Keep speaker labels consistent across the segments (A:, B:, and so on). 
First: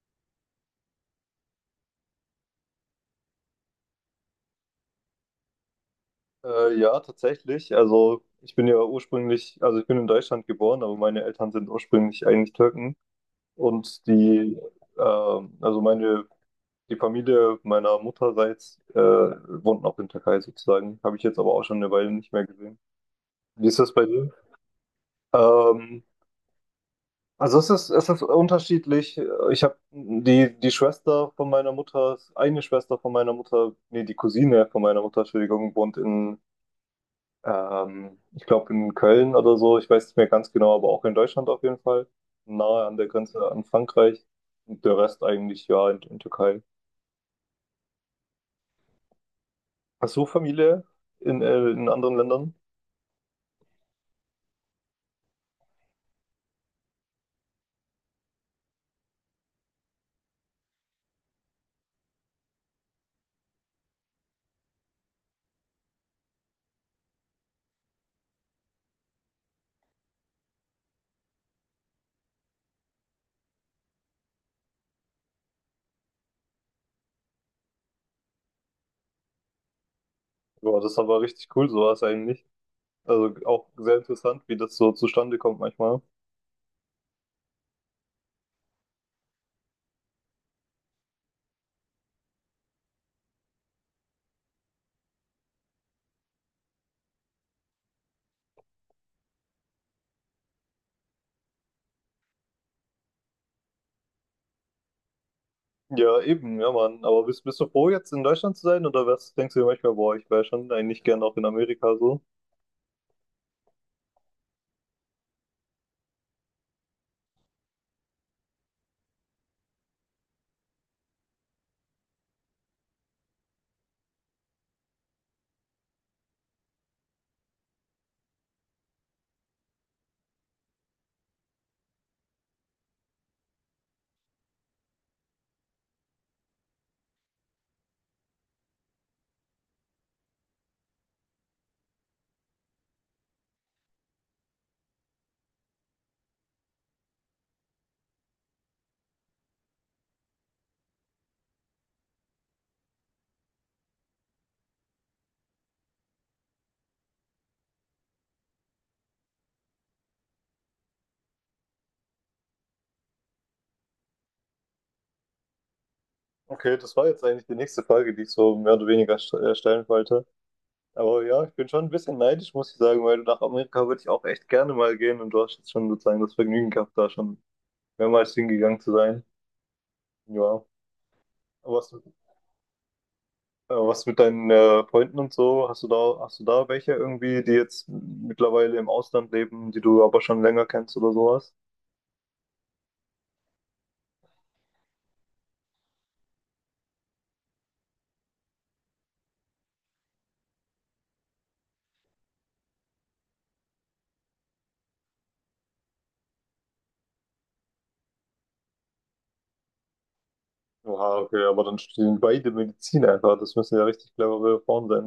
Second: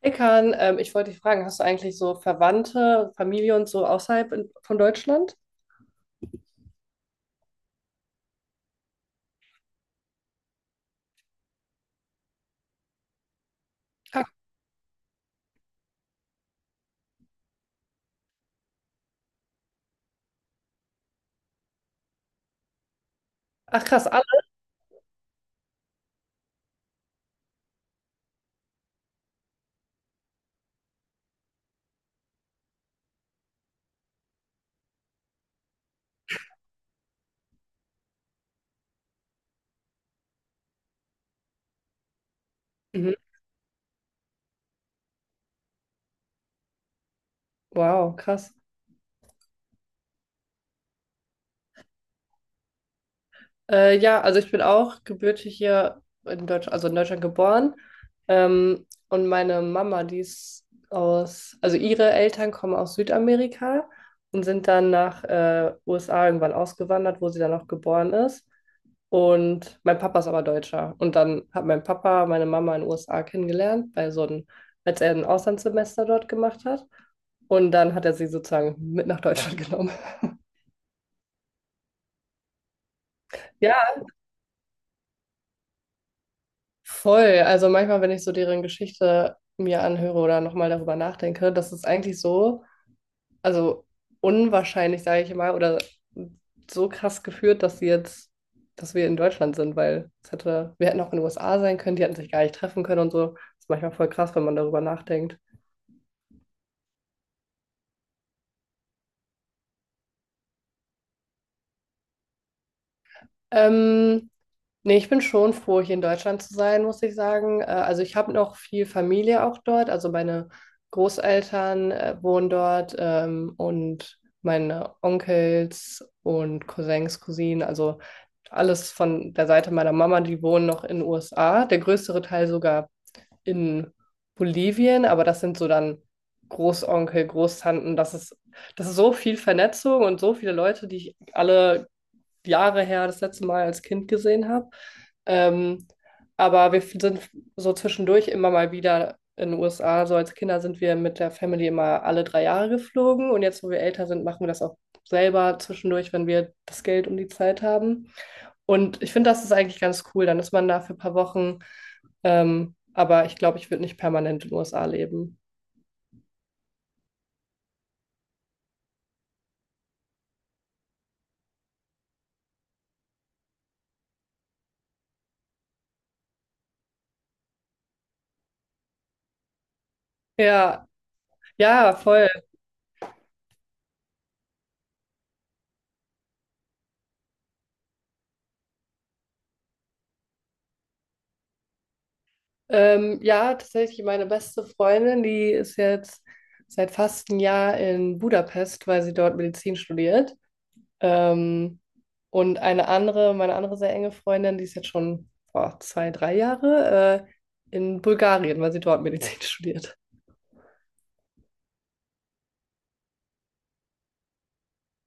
A: Ekan, ich wollte dich fragen, hast du eigentlich so Verwandte, Familie und so außerhalb in, von Deutschland?
B: Ja, tatsächlich. Also ich bin ja ursprünglich, also ich bin in Deutschland geboren, aber meine Eltern sind ursprünglich eigentlich Türken. Und
A: Ja.
B: die, also meine, die Familie meiner Mutterseits wohnt auch in Türkei sozusagen. Habe ich jetzt aber auch schon eine Weile nicht mehr gesehen. Wie ist
A: Ach
B: das bei
A: krass, alle.
B: dir? Ähm, also es ist unterschiedlich. Ich habe die Schwester von meiner Mutter, eine Schwester von meiner Mutter, nee, die Cousine von meiner Mutter, Entschuldigung, wohnt in ich glaube in Köln oder so, ich weiß nicht mehr ganz genau, aber auch in Deutschland auf jeden Fall. Nahe an der
A: Mhm.
B: Grenze an Frankreich. Und der Rest eigentlich ja in Türkei.
A: Wow, krass.
B: Hast du Familie in anderen Ländern?
A: Ja, also ich bin auch gebürtig hier in Deutschland, also in Deutschland geboren. Und meine Mama, die ist aus, also ihre Eltern kommen aus Südamerika und sind dann nach USA irgendwann ausgewandert, wo sie dann auch geboren ist. Und mein Papa ist aber Deutscher. Und dann hat mein Papa meine Mama in den USA kennengelernt, bei so einem, als er ein Auslandssemester dort gemacht hat. Und dann hat er sie sozusagen mit nach Deutschland genommen.
B: Boah, das ist aber richtig cool, sowas eigentlich. Also auch
A: Ja,
B: sehr interessant, wie das so zustande kommt manchmal.
A: voll. Also manchmal, wenn ich so deren Geschichte mir anhöre oder nochmal darüber nachdenke, das ist eigentlich so, also unwahrscheinlich, sage ich mal, oder so krass geführt, dass sie jetzt, dass wir in Deutschland sind, weil es hätte, wir hätten auch in den USA sein können, die hätten sich gar nicht treffen können und so. Das ist manchmal voll krass, wenn man darüber nachdenkt.
B: Ja, eben, ja, Mann. Aber bist du froh, jetzt in Deutschland zu sein? Oder was denkst du dir manchmal, boah, ich wäre schon eigentlich gern auch in Amerika so?
A: Ähm, Nee, ich bin schon froh, hier in Deutschland zu sein, muss ich sagen. Also ich habe noch viel Familie auch dort. Also meine Großeltern wohnen dort, und meine Onkels und Cousins, Cousinen, also alles von der Seite meiner Mama, die wohnen noch in den USA. Der größere Teil sogar in Bolivien, aber das sind so dann Großonkel, Großtanten. Das ist so viel Vernetzung und so viele Leute, die ich alle Jahre her das letzte Mal als Kind gesehen habe. Ähm, aber wir sind so zwischendurch immer mal wieder in den USA. So als Kinder sind wir mit der Family immer alle 3 Jahre geflogen. Und jetzt, wo wir älter sind, machen wir das auch selber zwischendurch, wenn wir das Geld und die Zeit haben. Und ich finde, das ist eigentlich ganz cool. Dann ist man da für ein paar Wochen. Aber ich glaube, ich würde nicht permanent in den USA leben.
B: Okay, das war jetzt eigentlich die nächste Frage, die ich so mehr oder weniger stellen wollte. Aber ja, ich bin schon ein bisschen neidisch, muss ich sagen, weil nach Amerika würde ich auch echt gerne mal gehen und du hast jetzt schon sozusagen das Vergnügen gehabt, da schon mehrmals hingegangen zu sein. Ja.
A: Ja,
B: Aber Was,
A: ja,
B: äh,
A: voll.
B: was mit deinen Freunden und so? Hast du da welche irgendwie, die jetzt mittlerweile im Ausland leben, die du aber schon länger kennst oder sowas?
A: Ja, tatsächlich meine beste Freundin, die ist jetzt seit fast einem Jahr in Budapest, weil sie dort Medizin studiert. Ähm, und eine andere, meine andere sehr enge Freundin, die ist jetzt schon, boah, zwei, drei Jahre in Bulgarien, weil sie dort Medizin studiert.
B: Oha, okay, aber dann studieren beide Medizin einfach. Das müssen ja richtig clevere Frauen sein.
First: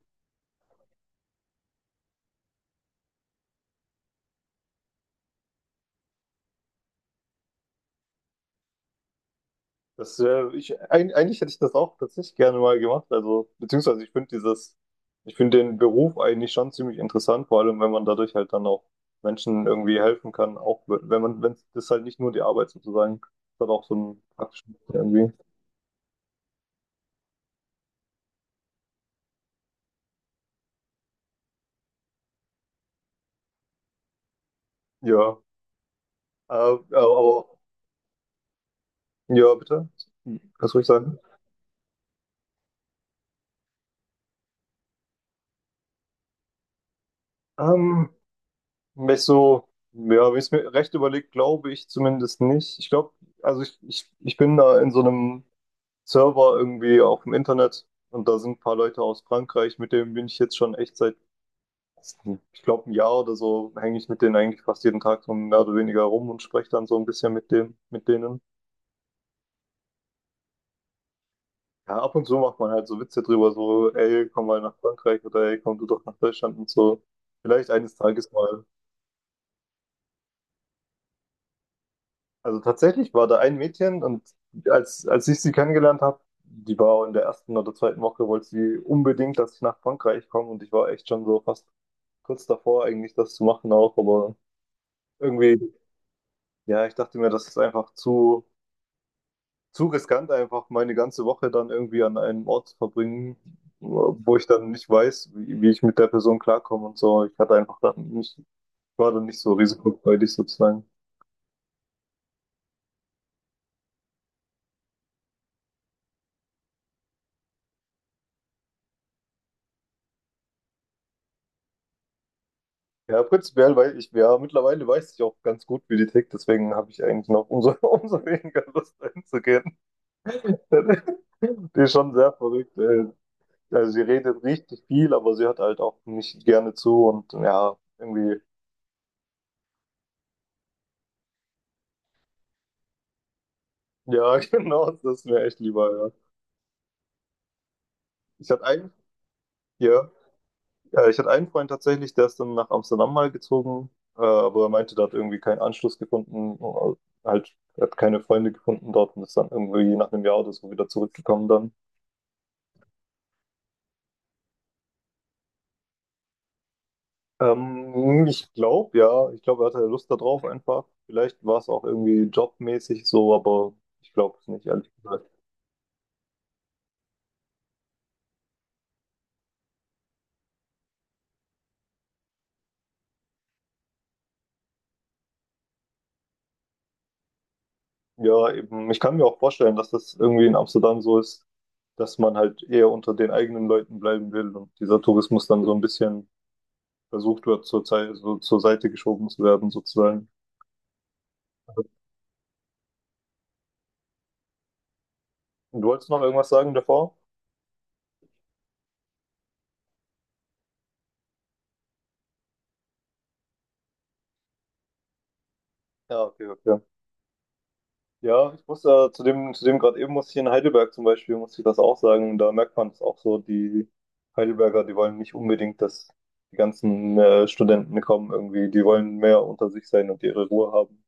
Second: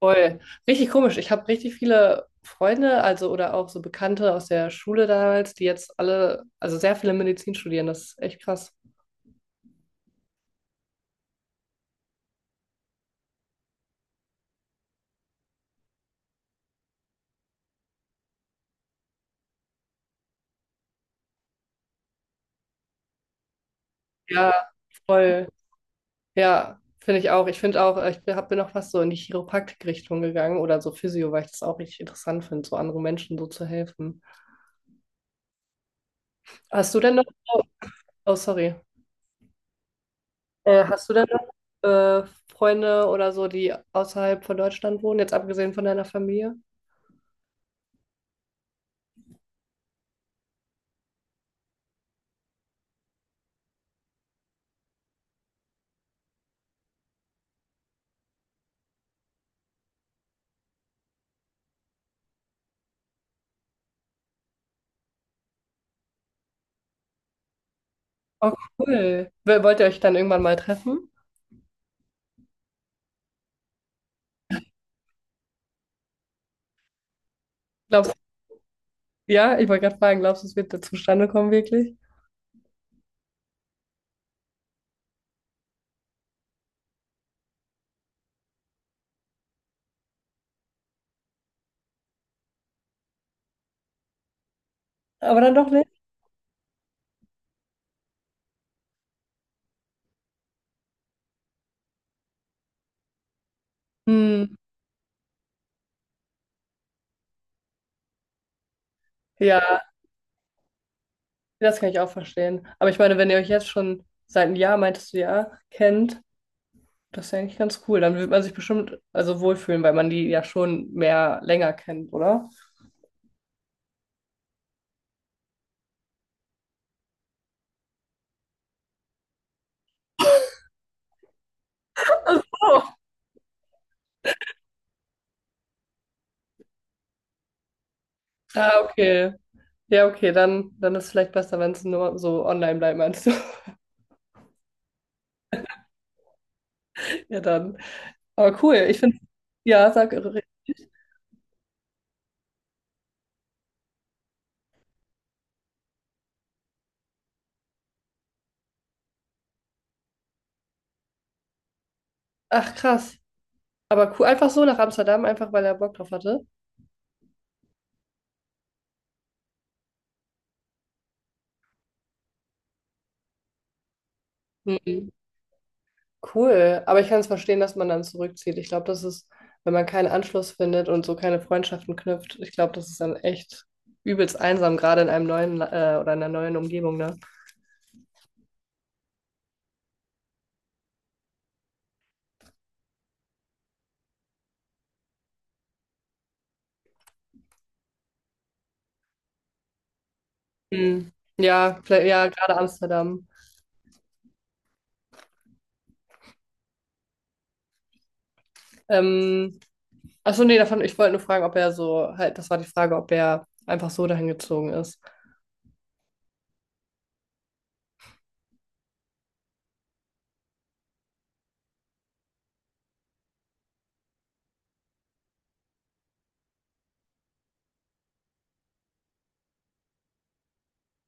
A: Voll. Richtig komisch. Ich habe richtig viele Freunde, also oder auch so Bekannte aus der Schule damals, die jetzt alle, also sehr viele Medizin studieren. Das ist echt krass.
B: Eigentlich hätte ich das auch tatsächlich gerne mal gemacht. Also, beziehungsweise ich finde dieses, ich finde den Beruf eigentlich schon ziemlich interessant, vor allem wenn man dadurch halt dann auch Menschen irgendwie helfen kann, auch wenn man, wenn das halt nicht nur die Arbeit sozusagen, das hat auch so einen
A: Ja,
B: praktischen irgendwie.
A: voll. Ja, finde ich auch. Ich finde auch, ich bin, hab, bin auch fast so in die Chiropraktik-Richtung gegangen oder so Physio, weil ich das auch richtig interessant finde, so anderen Menschen so zu helfen.
B: Ja. Aber,
A: Hast du denn noch,
B: aber
A: oh, oh, sorry,
B: ja, bitte. Kannst du ruhig
A: hast du
B: sagen?
A: denn noch Freunde oder so, die außerhalb von Deutschland wohnen, jetzt abgesehen von deiner Familie?
B: Ähm, Wenn ich so, ja, wenn ich es mir recht überlegt, glaube ich zumindest nicht. Ich glaube, also ich bin da in so einem Server irgendwie auch im Internet. Und da sind ein paar Leute aus Frankreich, mit denen bin ich jetzt schon echt seit, ich glaube, ein Jahr oder so, hänge ich mit denen eigentlich fast jeden Tag so mehr oder weniger rum und spreche dann so ein bisschen mit dem, mit denen.
A: Oh, cool. Wollt ihr euch dann irgendwann mal treffen?
B: Ja, ab und zu macht man halt so Witze drüber, so, ey, komm mal nach Frankreich oder ey, komm du doch nach Deutschland und so. Vielleicht eines
A: Glaubst
B: Tages mal.
A: du, ja, ich wollte gerade fragen, glaubst du, es wird da zustande kommen, wirklich?
B: Also tatsächlich war da ein Mädchen und als ich sie kennengelernt habe, die war in der ersten oder zweiten Woche, wollte sie unbedingt, dass ich nach Frankreich komme und ich war echt schon so fast kurz davor, eigentlich das zu machen auch, aber
A: Aber dann doch
B: irgendwie,
A: nicht?
B: ja, ich dachte mir, das ist einfach zu riskant, einfach meine ganze Woche dann irgendwie an einem Ort zu verbringen, wo ich
A: Hm,
B: dann nicht weiß, wie ich mit der Person klarkomme und so. Ich hatte einfach dann nicht, war dann nicht so
A: ja,
B: risikofreudig sozusagen.
A: das kann ich auch verstehen. Aber ich meine, wenn ihr euch jetzt schon seit einem Jahr, meintest du ja, kennt, das ist ja eigentlich ganz cool. Dann wird man sich bestimmt also wohlfühlen, weil man die ja schon mehr länger kennt, oder?
B: Ja, prinzipiell, weil ich ja mittlerweile weiß ich auch ganz gut, wie die tickt, deswegen habe ich eigentlich noch umso, umso weniger Lust einzugehen. Die ist schon sehr verrückt,
A: Oh.
B: ey. Also sie redet richtig viel, aber sie hört halt auch nicht gerne zu und ja, irgendwie,
A: Ah, okay. Ja, okay, dann, dann ist es vielleicht besser, wenn es nur so online bleibt, meinst du?
B: ja, genau, das ist mir echt lieber, ja.
A: Ja, dann.
B: Ich
A: Aber
B: hatte
A: cool,
B: einen,
A: ich finde, ja,
B: ja,
A: sag,
B: ja, ich hatte einen Freund tatsächlich, der ist dann nach Amsterdam mal gezogen, aber er meinte, der hat irgendwie keinen Anschluss gefunden, halt, er hat keine Freunde gefunden dort und ist dann irgendwie nach einem Jahr oder so wieder zurückgekommen dann.
A: ach krass. Aber cool, einfach so nach Amsterdam, einfach weil er Bock drauf hatte.
B: Ich glaube ja, ich glaube, er hatte Lust darauf einfach. Vielleicht war es auch irgendwie jobmäßig so, aber ich glaube es nicht, ehrlich
A: Mhm.
B: gesagt.
A: Cool, aber ich kann es verstehen, dass man dann zurückzieht. Ich glaube, das ist, wenn man keinen Anschluss findet und so keine Freundschaften knüpft, ich glaube, das ist dann echt übelst einsam, gerade in einem neuen, oder in einer neuen Umgebung, ne?
B: Ja, eben, ich kann mir auch vorstellen, dass das irgendwie in Amsterdam so ist, dass man halt eher unter den eigenen Leuten bleiben will und dieser Tourismus dann so ein bisschen versucht wird, zur Zeit, so zur Seite geschoben zu werden, sozusagen.
A: Hm. Ja, vielleicht, ja, gerade Amsterdam.
B: Und du wolltest noch irgendwas sagen davor?
A: Ähm, Achso, nee, davon, ich wollte nur fragen, ob er so, halt, das war die Frage, ob er einfach so dahin gezogen ist.
B: Ja, okay, okay. Ja, ich muss ja zu dem gerade eben muss ich in Heidelberg zum Beispiel, muss ich das auch sagen. Da merkt man es auch so, die Heidelberger, die wollen nicht unbedingt, dass die ganzen Studenten kommen irgendwie. Die wollen mehr unter sich sein und ihre Ruhe haben.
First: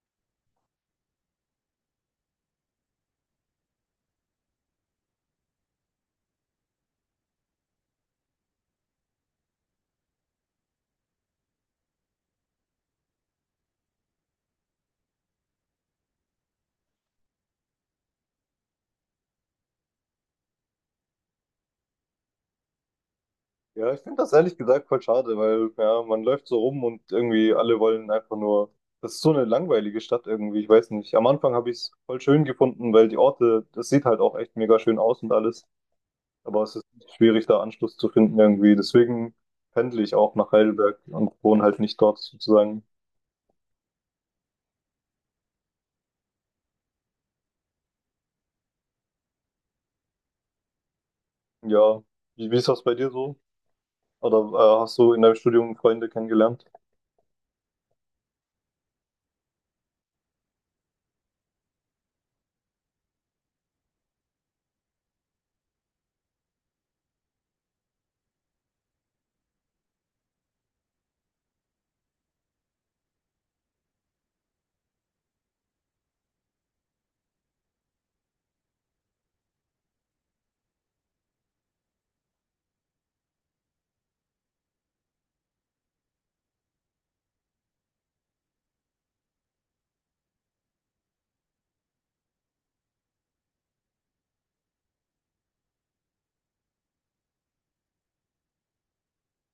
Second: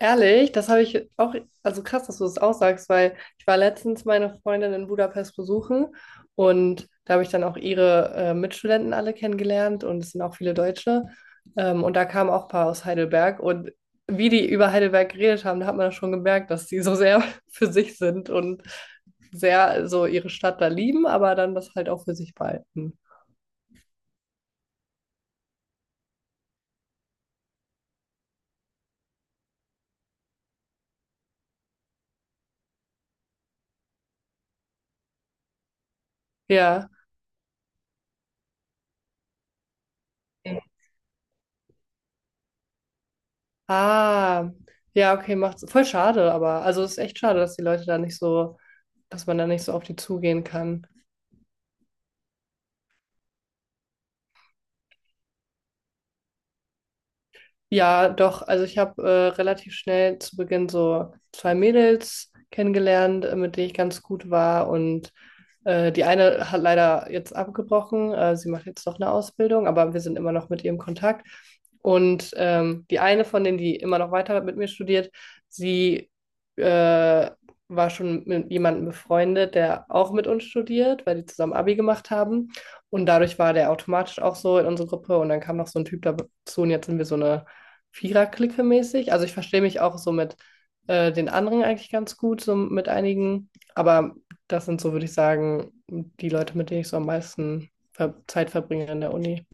A: Ehrlich, das habe ich auch, also krass, dass du das auch sagst, weil ich war letztens meine Freundin in Budapest besuchen und da habe ich dann auch ihre Mitstudenten alle kennengelernt und es sind auch viele Deutsche. Und da kamen auch ein paar aus Heidelberg und wie die über Heidelberg geredet haben, da hat man das schon gemerkt, dass die so sehr für sich sind und sehr so ihre Stadt da lieben, aber dann das halt auch für sich behalten.
B: Ja, ich finde das ehrlich gesagt voll schade, weil ja, man läuft so rum und irgendwie alle wollen einfach nur. Das ist so eine langweilige Stadt irgendwie, ich weiß nicht. Am Anfang habe ich es voll schön gefunden, weil die Orte, das sieht halt auch echt mega schön aus und alles. Aber es ist
A: Ja.
B: schwierig, da Anschluss zu finden irgendwie. Deswegen pendle ich auch nach Heidelberg und wohne halt nicht dort sozusagen.
A: Ah, ja, okay, macht's voll schade, aber also es ist echt schade, dass die Leute da nicht so, dass man da nicht so auf die zugehen kann.
B: Ja, wie ist das bei dir so? Oder hast du in deinem Studium Freunde kennengelernt?
A: Ja, doch, also ich habe relativ schnell zu Beginn so zwei Mädels kennengelernt, mit denen ich ganz gut war und die eine hat leider jetzt abgebrochen. Sie macht jetzt noch eine Ausbildung, aber wir sind immer noch mit ihr im Kontakt. Und die eine von denen, die immer noch weiter mit mir studiert, sie äh, war schon mit jemandem befreundet, der auch mit uns studiert, weil die zusammen Abi gemacht haben. Und dadurch war der automatisch auch so in unsere Gruppe. Und dann kam noch so ein Typ dazu und jetzt sind wir so eine Vierer-Clique mäßig. Also ich verstehe mich auch so mit den anderen eigentlich ganz gut, so mit einigen. Aber das sind so, würde ich sagen, die Leute, mit denen ich so am meisten ver Zeit verbringe an der Uni.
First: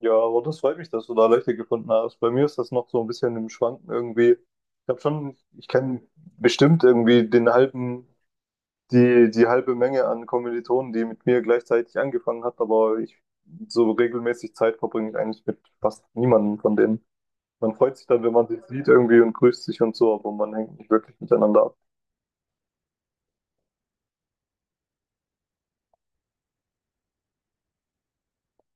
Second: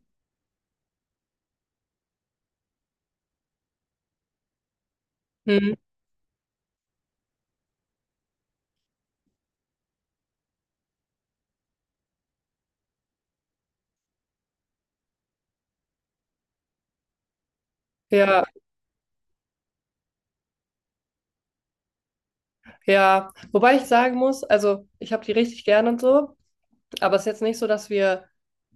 B: Ja, aber das freut mich, dass du da Leute gefunden hast. Bei mir ist das noch so ein bisschen im Schwanken irgendwie. Ich habe schon, ich
A: Hm.
B: kenne bestimmt irgendwie den halben, die halbe Menge an Kommilitonen, die mit mir gleichzeitig angefangen hat, aber ich so regelmäßig Zeit verbringe ich eigentlich mit fast niemandem von denen. Man freut sich dann, wenn
A: Ja,
B: man sich sieht irgendwie und grüßt sich und so, aber man hängt nicht wirklich miteinander ab.
A: ja. Wobei ich sagen muss, also ich habe die richtig gern und so, aber es ist jetzt nicht so, dass wir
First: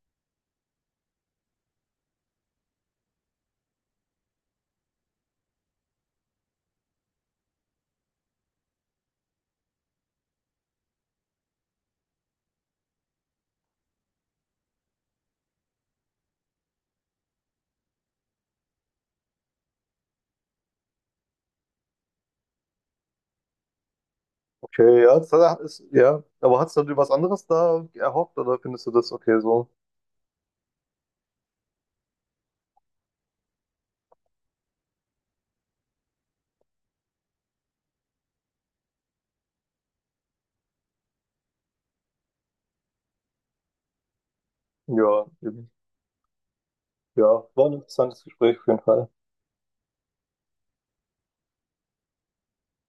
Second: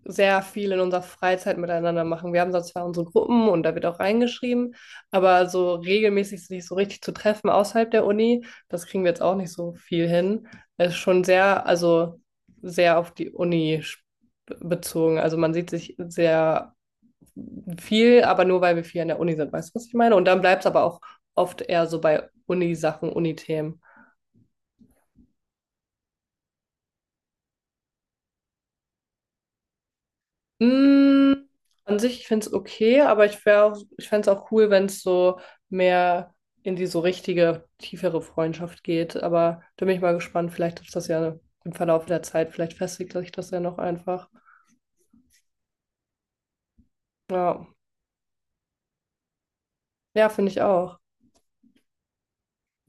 A: sehr viel in unserer Freizeit miteinander machen. Wir haben da zwar unsere Gruppen und da wird auch reingeschrieben, aber so regelmäßig sich so richtig zu treffen außerhalb der Uni, das kriegen wir jetzt auch nicht so viel hin. Es ist schon sehr, also sehr auf die Uni bezogen. Also man sieht sich sehr viel, aber nur weil wir viel an der Uni sind, weißt du, was ich meine? Und dann bleibt es aber auch oft eher so bei Uni-Sachen, Uni-Themen.
B: Okay, ja, das hat- ist, ja. Aber hast du dir was anderes da erhofft oder findest du das okay so?
A: Mm, an sich, ich finde es okay, aber ich wäre auch, ich fände es auch cool, wenn es so mehr in die so richtige, tiefere Freundschaft geht. Aber da bin ich mal gespannt. Vielleicht ist das ja im Verlauf der Zeit, vielleicht festigt sich das ja noch einfach.
B: Ja, eben. Ja, war
A: Ja,
B: ein interessantes Gespräch auf jeden Fall.
A: ja, finde ich auch.